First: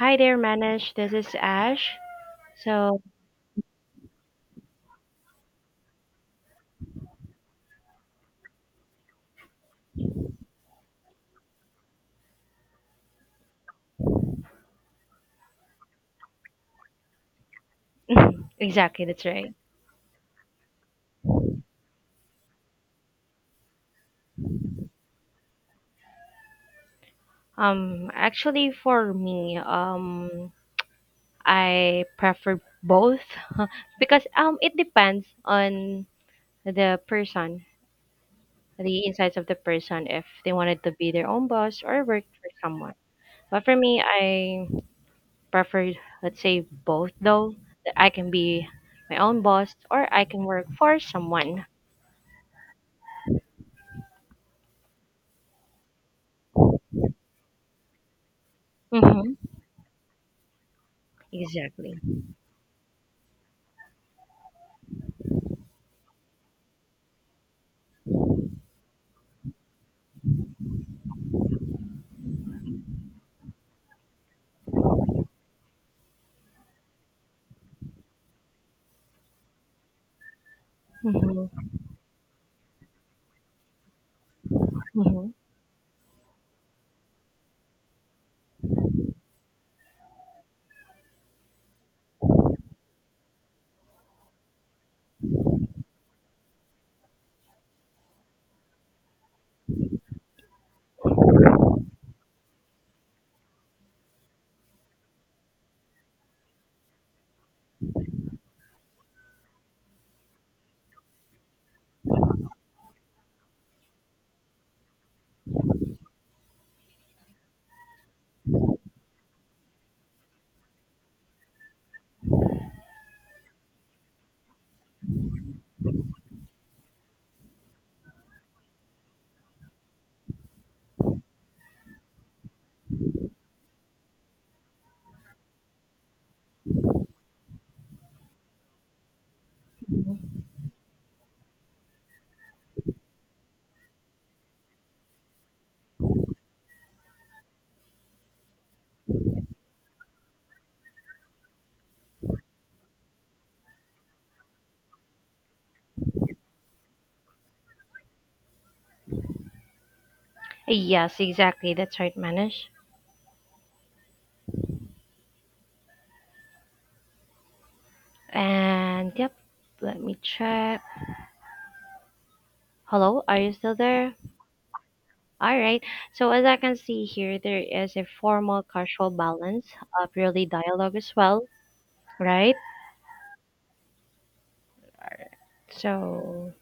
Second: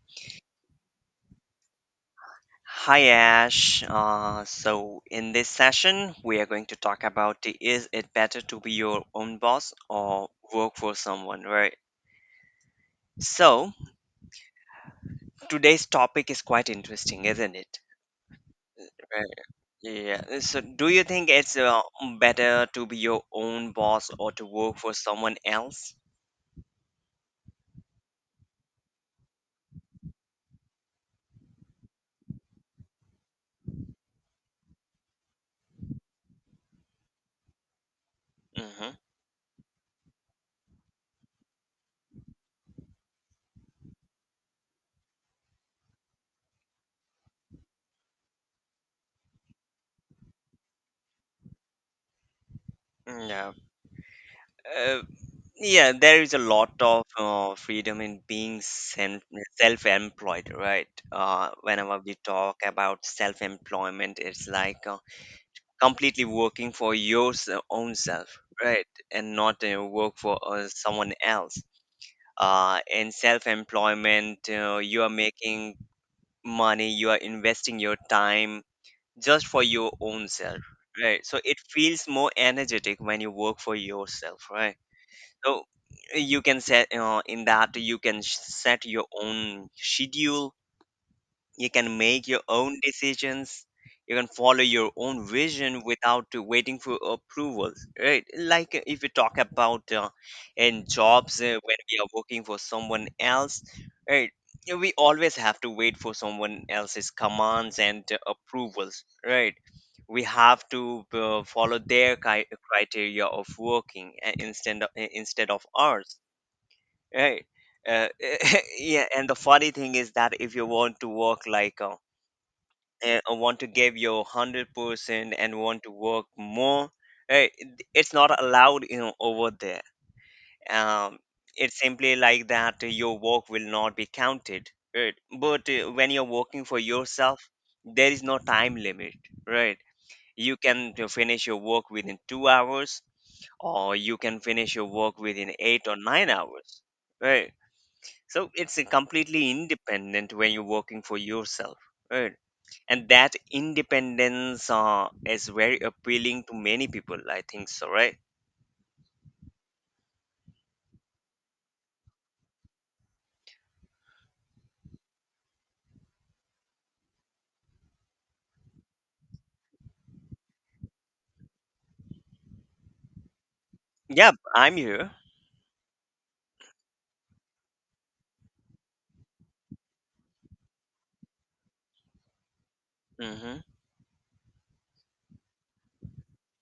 Hi there, Manish. This is Ash. So, Hi Ash. So in this session, we are going to talk about is it better to be your own boss or work for someone, right? So today's topic is quite interesting, isn't it? exactly, that's right. Right. Yeah. So do you think it's better to be your own boss or to work for someone else? Actually, for me, I prefer both because it depends on the person, Mm-hmm. the insights of the person, if they wanted to be their own boss or work for someone. But for me, I prefer, let's say, both though, that I can be my own boss or I can work for someone. Yeah. Yeah, there is a lot of freedom in being Mm-hmm. self-employed, right? Exactly. Whenever we talk about self-employment, it's like completely working for your own self, right? And not work for someone else. In self-employment, you are making money, you are investing your time just for your own self, right? So Mm-hmm. it feels more energetic when you work for yourself, right? Mm-hmm. So you can set your own schedule, you can make your own decisions, you can follow your own vision without to waiting for approvals, right? Like if you talk about in jobs, when we are working for someone else, right? You we always have to wait for someone else's commands and approvals, right? We have to follow their criteria of working, instead of ours, right? Uh, yeah, and the funny thing is that if you want to work like a want to give your 100% and want to work more, right? It's not allowed, you know, over there. Um it's simply like that, your work will not be counted, right? But when you're working for yourself, there is no time limit, right? Mm-hmm. You can finish your work within 2 hours, or you can finish your work within 8 or 9 hours, right? So it's completely independent when you're working for yourself, right? And that independence is very appealing to many people, I think so, right? Yes, exactly. That's right, Manish. And yep, let me check. Hello, are you still there? Yeah, I'm here. All right. So as I can see here, there is a formal casual balance of really dialogue as well, right? Hmm. So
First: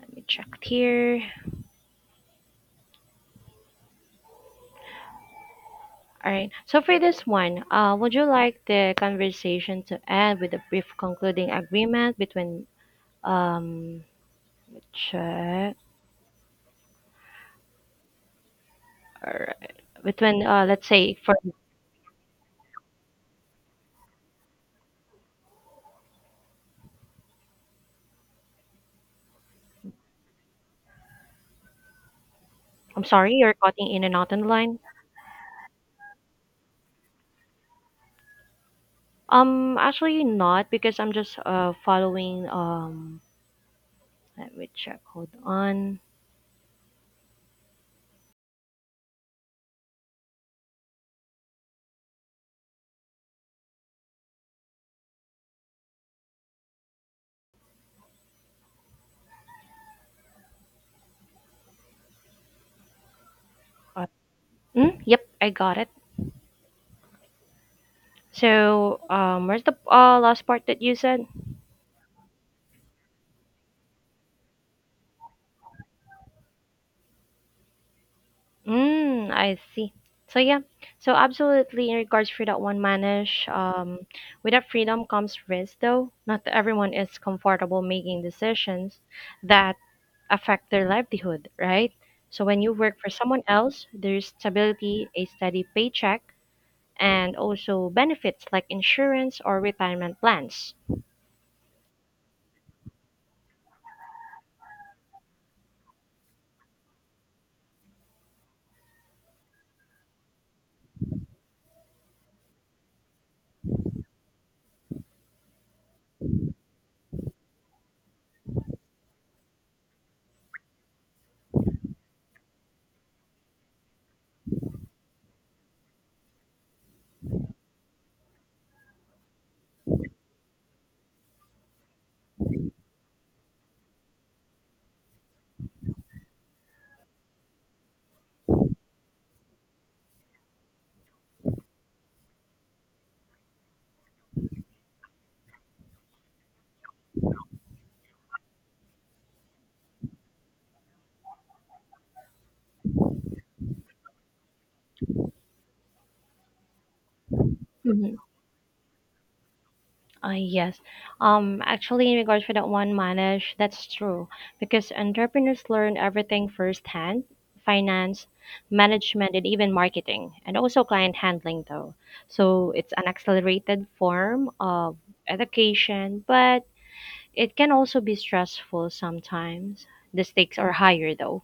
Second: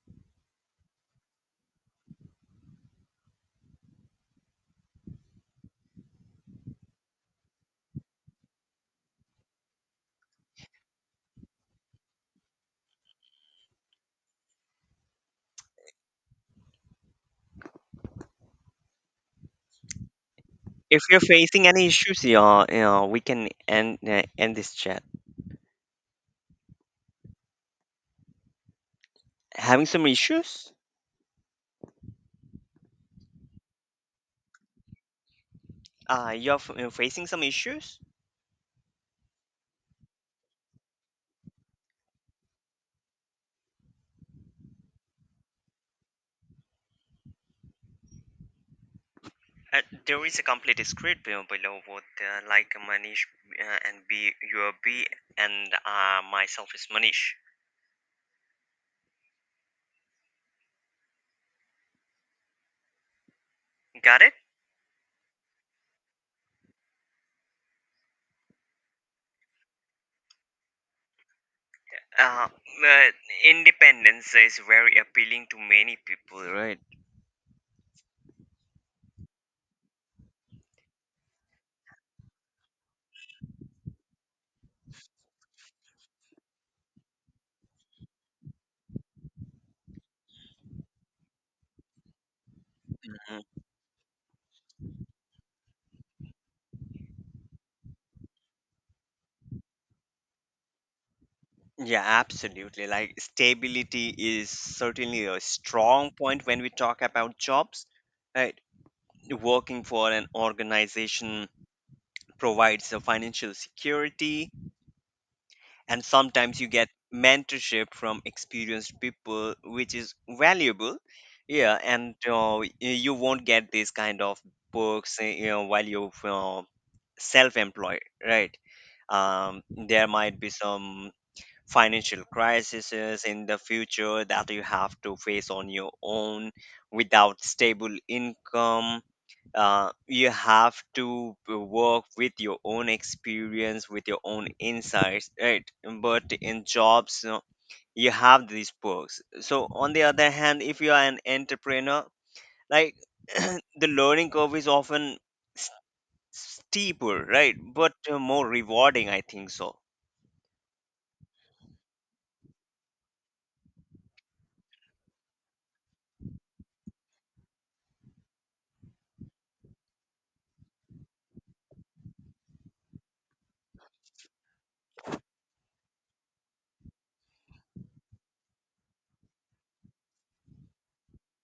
let me check here. All right. So for this one, would you like the conversation to end with a brief concluding agreement between um check all right between let's If say you're for facing any issues, yeah, yeah, we can end this chat. Having some issues. I'm sorry, you're cutting in and out on the line. Facing some issues. Actually not because I'm just following let me check. Hold on. Uh, there is a complete script below, below what like manish and b your b and myself is Manish. Uh, Got it. Yep, I got it. So, where's the last part that you said? uh, uh Independence is very appealing to many people, right? Mm, I see. So yeah. So absolutely in regards for that one manage, with that freedom comes risk though. Not that everyone is comfortable making decisions that affect their livelihood, right? So when you work for someone else, there's stability, a steady paycheck, and also benefits like insurance or retirement plans. Yeah, absolutely. Like stability is certainly a strong point when we talk about jobs, right? Working for an organization provides a financial security, and sometimes you get mentorship from experienced people, which is valuable. Yeah, and you won't get this kind of perks, you know, while you're self-employed, right? There might be some financial crises in the future that you have to face on your own without stable income. You have to work with your own experience, with your own insights, right? But in jobs, you know, you have these perks. So on the other hand, if you are an entrepreneur, like the learning curve is often s- steeper, right? But hmm more rewarding, I think so. yes. Actually, in regards for that one, Manish, that's true because entrepreneurs learn everything firsthand finance, management, and even marketing, and also client handling, though. So it's an accelerated form of education, but it can also be stressful sometimes. The stakes are higher, though.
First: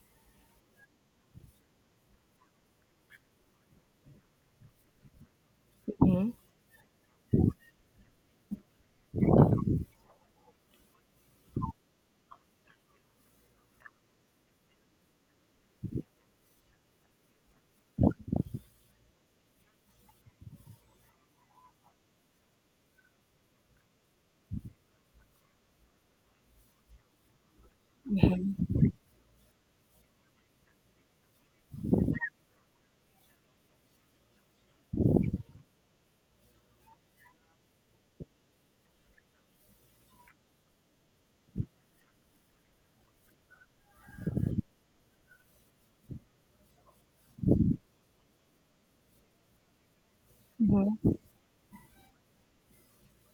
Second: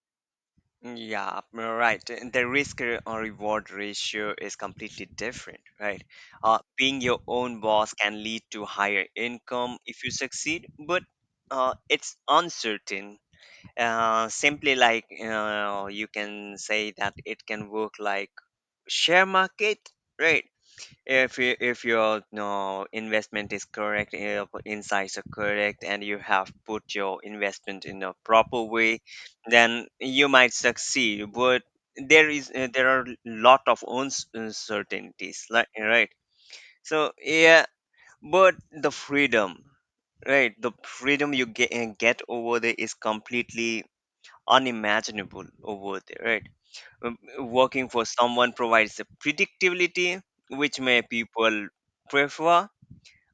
Yeah, right. The risk re- or reward ratio is completely different, right? Mm-hmm. Being your own boss can lead to higher income if you succeed, but it's uncertain. Simply like you can say that it can work like share market, right? If your no investment is correct, eh, your insights are correct, and you have put your investment in a proper Mm-hmm. way, then you might succeed. But there are lot of uncertainties, like, right? So yeah. But the freedom, right? The freedom you get over there is completely unimaginable over there, right? Um, working for someone provides a predictability, which may people prefer,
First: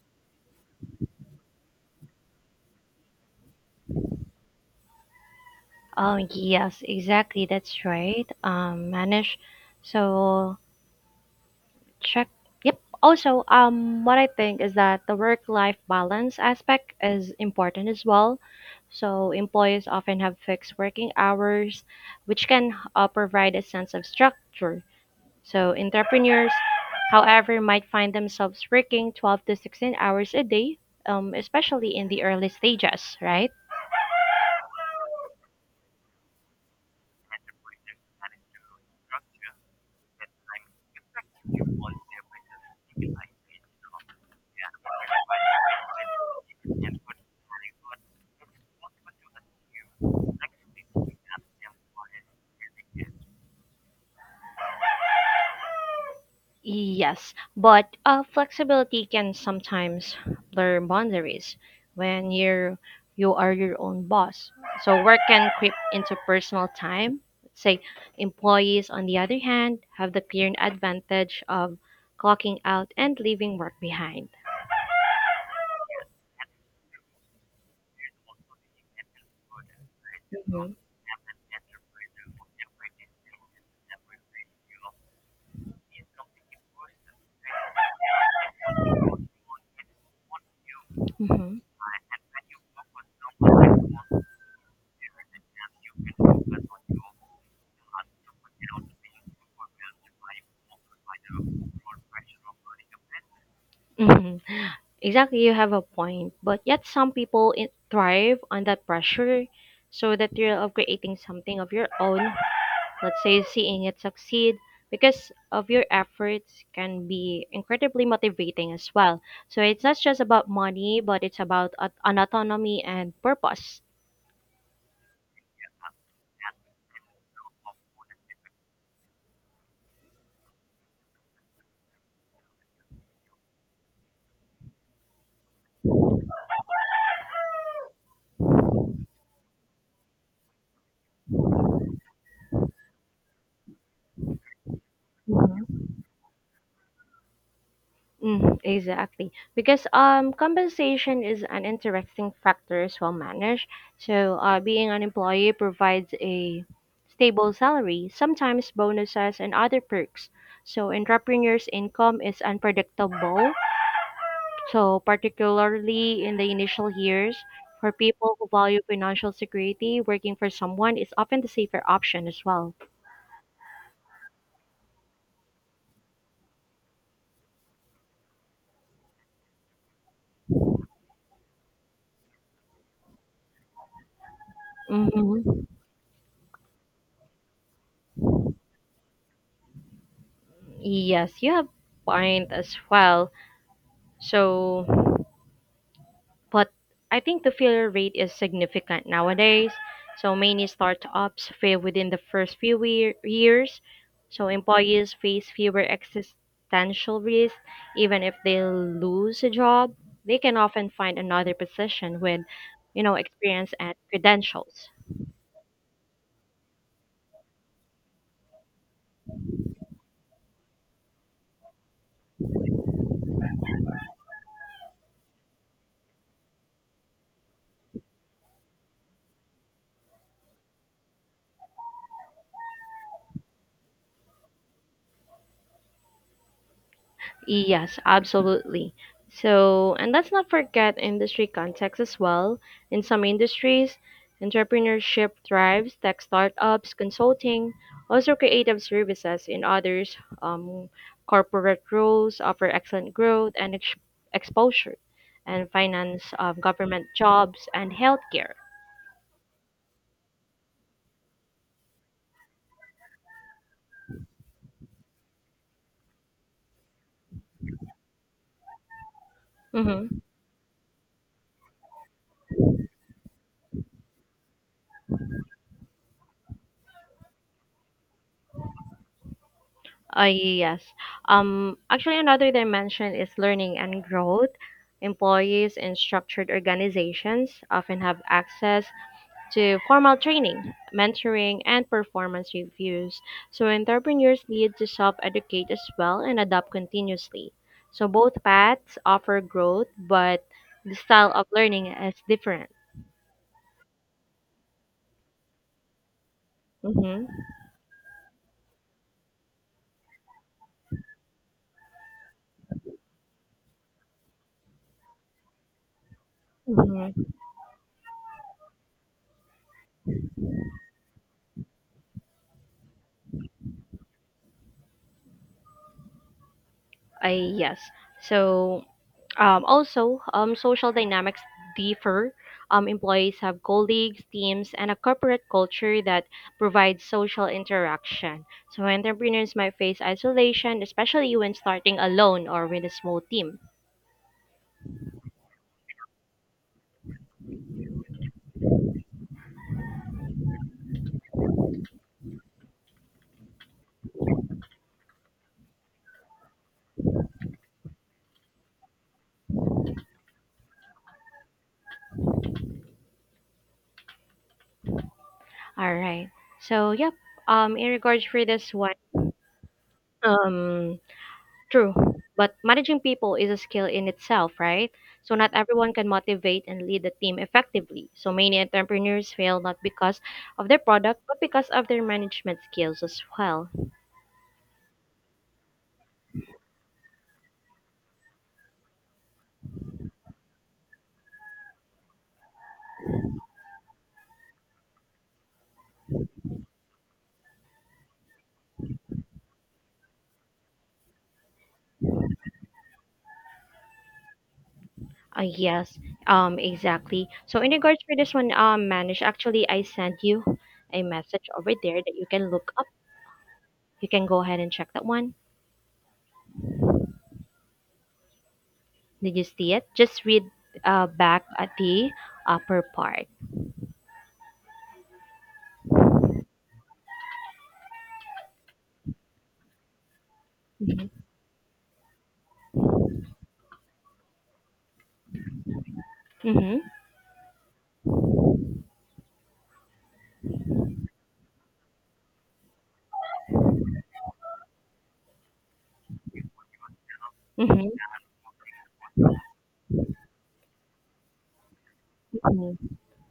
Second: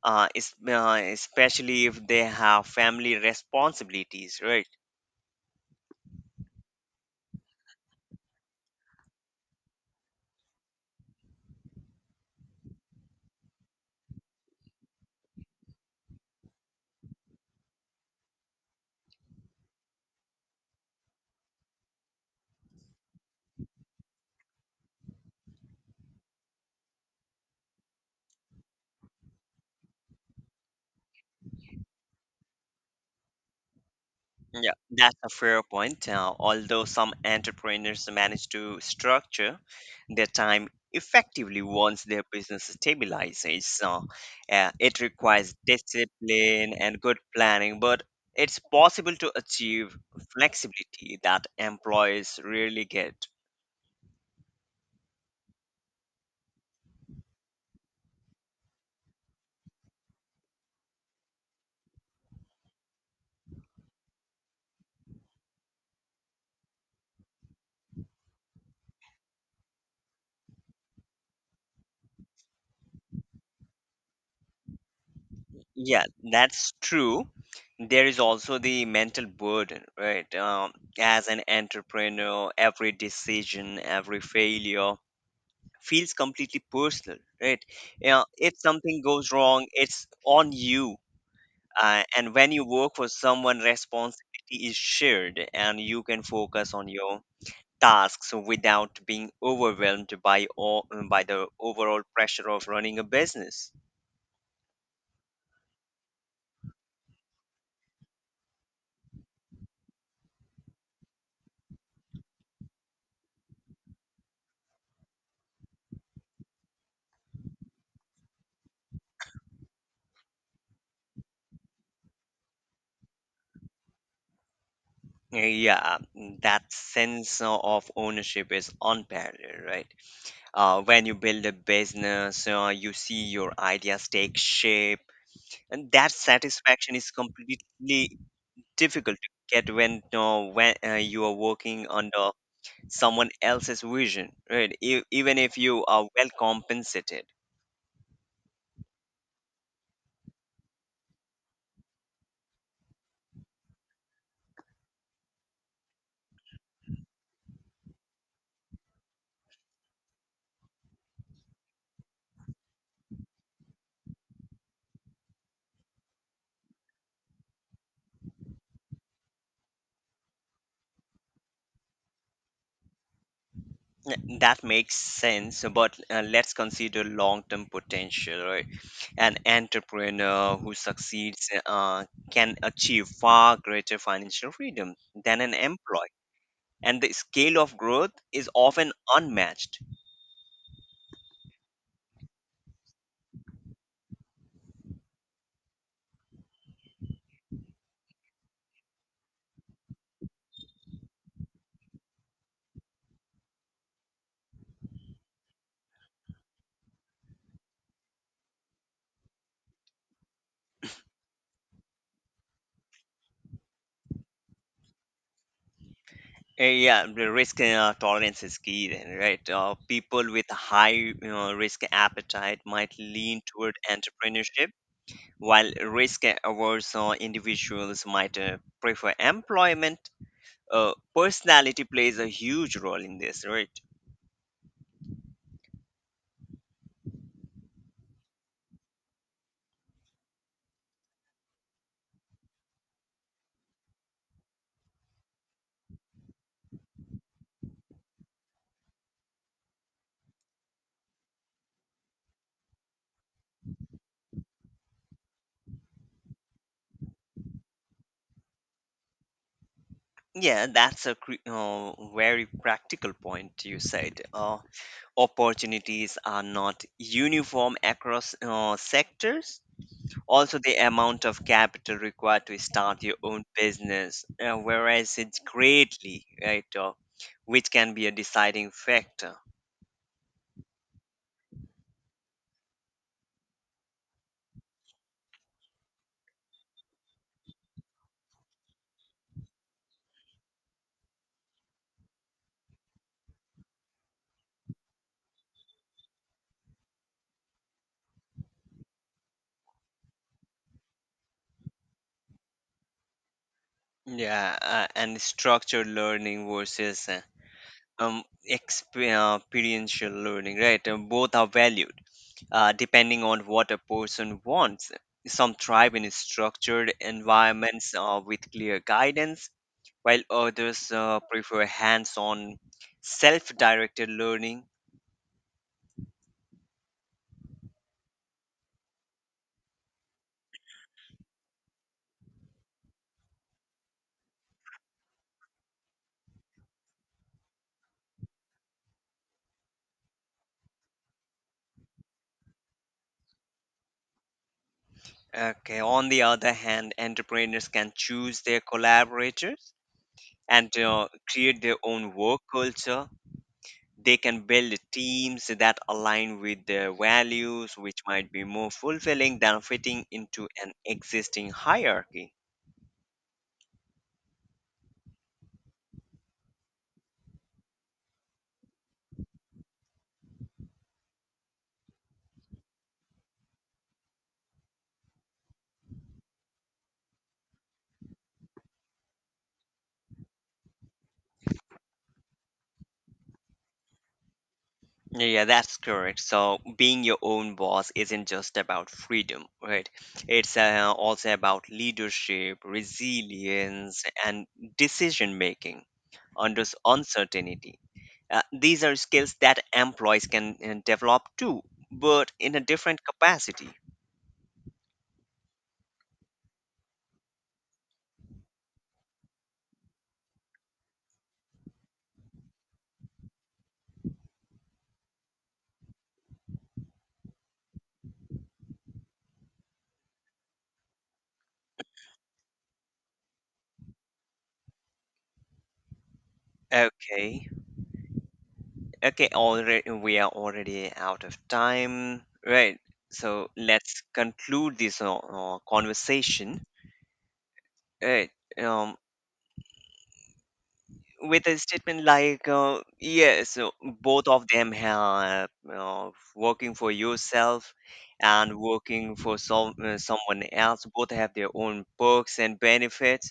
especially if they have family responsibilities, right? Oh, yes, exactly. That's right. Manage. So check. Yep. Also, what I think is that the work-life balance aspect is important as well. So employees often have fixed working hours, which can provide a sense of structure. So entrepreneurs, however, might find themselves working 12 to 16 hours a day, especially in the early stages, right? Yeah, that's a fair point. Although some entrepreneurs manage to structure their time effectively once their business stabilizes, it requires discipline and good planning, but it's possible to achieve flexibility that employees rarely get. Yes, but flexibility can sometimes blur boundaries when you are your own boss. So work can creep into personal time. Say employees, on the other hand, have the clear advantage of clocking out and leaving work behind. Yeah, that's true. There is also the mental burden, right? Mhm. As an entrepreneur, every decision, every failure feels completely personal, right? Yeah, if something goes wrong, it's on you. Hmm. And when you work for someone, responsibility is shared and you can focus on your tasks without being overwhelmed by the overall pressure of running a business. Hmm. Exactly, you have a point. But yet, thrive on that pressure, so that you're of creating something of your own, let's say, seeing it succeed because of your efforts can be incredibly motivating as well. So it's not just about money, but it's about an autonomy and purpose. Yeah, that sense of ownership is unparalleled, right? When you build a business, you see your ideas take shape, and that satisfaction is completely difficult to get when you are working under someone else's vision, right? E- even if you Mhm. are well compensated. Mm, exactly. Because compensation is an interesting factor as well managed. So being an employee provides a stable salary, sometimes bonuses and other perks. So entrepreneurs' income is unpredictable. So, particularly in the initial years, for people who value financial security, working for someone is often the safer option as well. N- that makes sense, but let's consider long-term potential, right? An entrepreneur who succeeds can achieve far greater financial freedom than an Hmm. employee, and the scale of growth is often unmatched. Yes, you have point as well. So, but I think the failure rate is significant nowadays. So many startups fail within the first few wea- years. So employees face fewer existential risks. Even if they lose a job, they can often find another position with, you know, experience and credentials. Yeah, the risk tolerance is key, then, right? People with high you risk appetite might lean toward entrepreneurship, while risk averse individuals might prefer employment. Personality plays a huge role in this, right? Yes, absolutely. So, and let's not forget industry context as well. In some industries, entrepreneurship thrives, tech startups, consulting, also creative services. In others, um, corporate roles offer excellent growth and exposure, and finance, government jobs, and healthcare. Yeah, that's a very practical point you said. Opportunities are not uniform across sectors. Mm-hmm. Also, the amount of capital required to start your own business varies it greatly, right? Which can be a deciding factor. Yes. Actually, another dimension is learning and growth. Employees in structured organizations often have access to formal training, mentoring, and performance reviews. So, entrepreneurs need to self educate as well and adapt continuously. So, both paths offer growth, but the style of learning is different. Yeah, and structured learning versus Mm-hmm. um, experiential learning, right? Both are valued depending on what a person wants. Some thrive in structured Mm-hmm. environments with clear guidance, while others prefer hands on, self directed learning. Yes. So, also, social dynamics differ. Employees have colleagues, teams, and a corporate culture that provides social interaction. So, entrepreneurs might face isolation, especially when starting alone or with a small team. Okay, on the other hand, entrepreneurs can choose their collaborators and create their own work culture. They can build teams that align with their values, which might be more fulfilling than fitting into an existing hierarchy. All right. So, yep. In regards for this one, um, true, but managing people is a skill in itself, right? So not everyone can motivate and lead the team effectively. So many entrepreneurs fail not because of their product, but because of their management skills as well. Yeah, that's correct. So, being your own boss isn't just about freedom, right? It's also about leadership, resilience, and decision making under uncertainty. These are skills that employees can develop too, but in a different capacity. Uh, yes, exactly. So in regards for this one, manage. Actually, I sent you a message over there that you can look up. You can go ahead and check that one. Did you see it? Just read back at the upper part. Okay. Okay, already we are already Mm-hmm. out of time. Right. So let's conclude this conversation. Mm-hmm. Right. Um, with a statement like, yes, both of them have, working for yourself Mm-hmm. and working for someone else, both have their own perks and Mm-hmm. benefits.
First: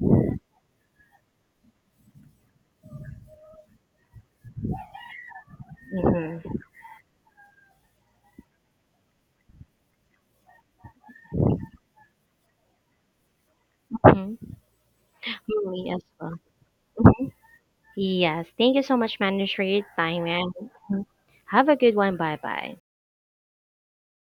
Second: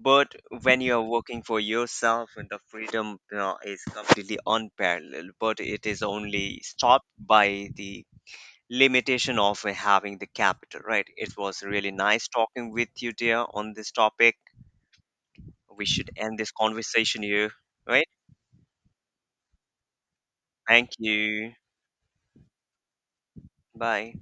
But when you're working for yourself, and the freedom, you know, is completely unparalleled, but it is Mm-hmm. only stopped by the limitation of having the capital, right? It was really nice talking with you, dear, on this topic. Mm-hmm. We Me as should well. end this conversation here, right? Yes, thank you so much, Manish, for your time, and Thank mhm, you. have a good one. Bye bye. Bye.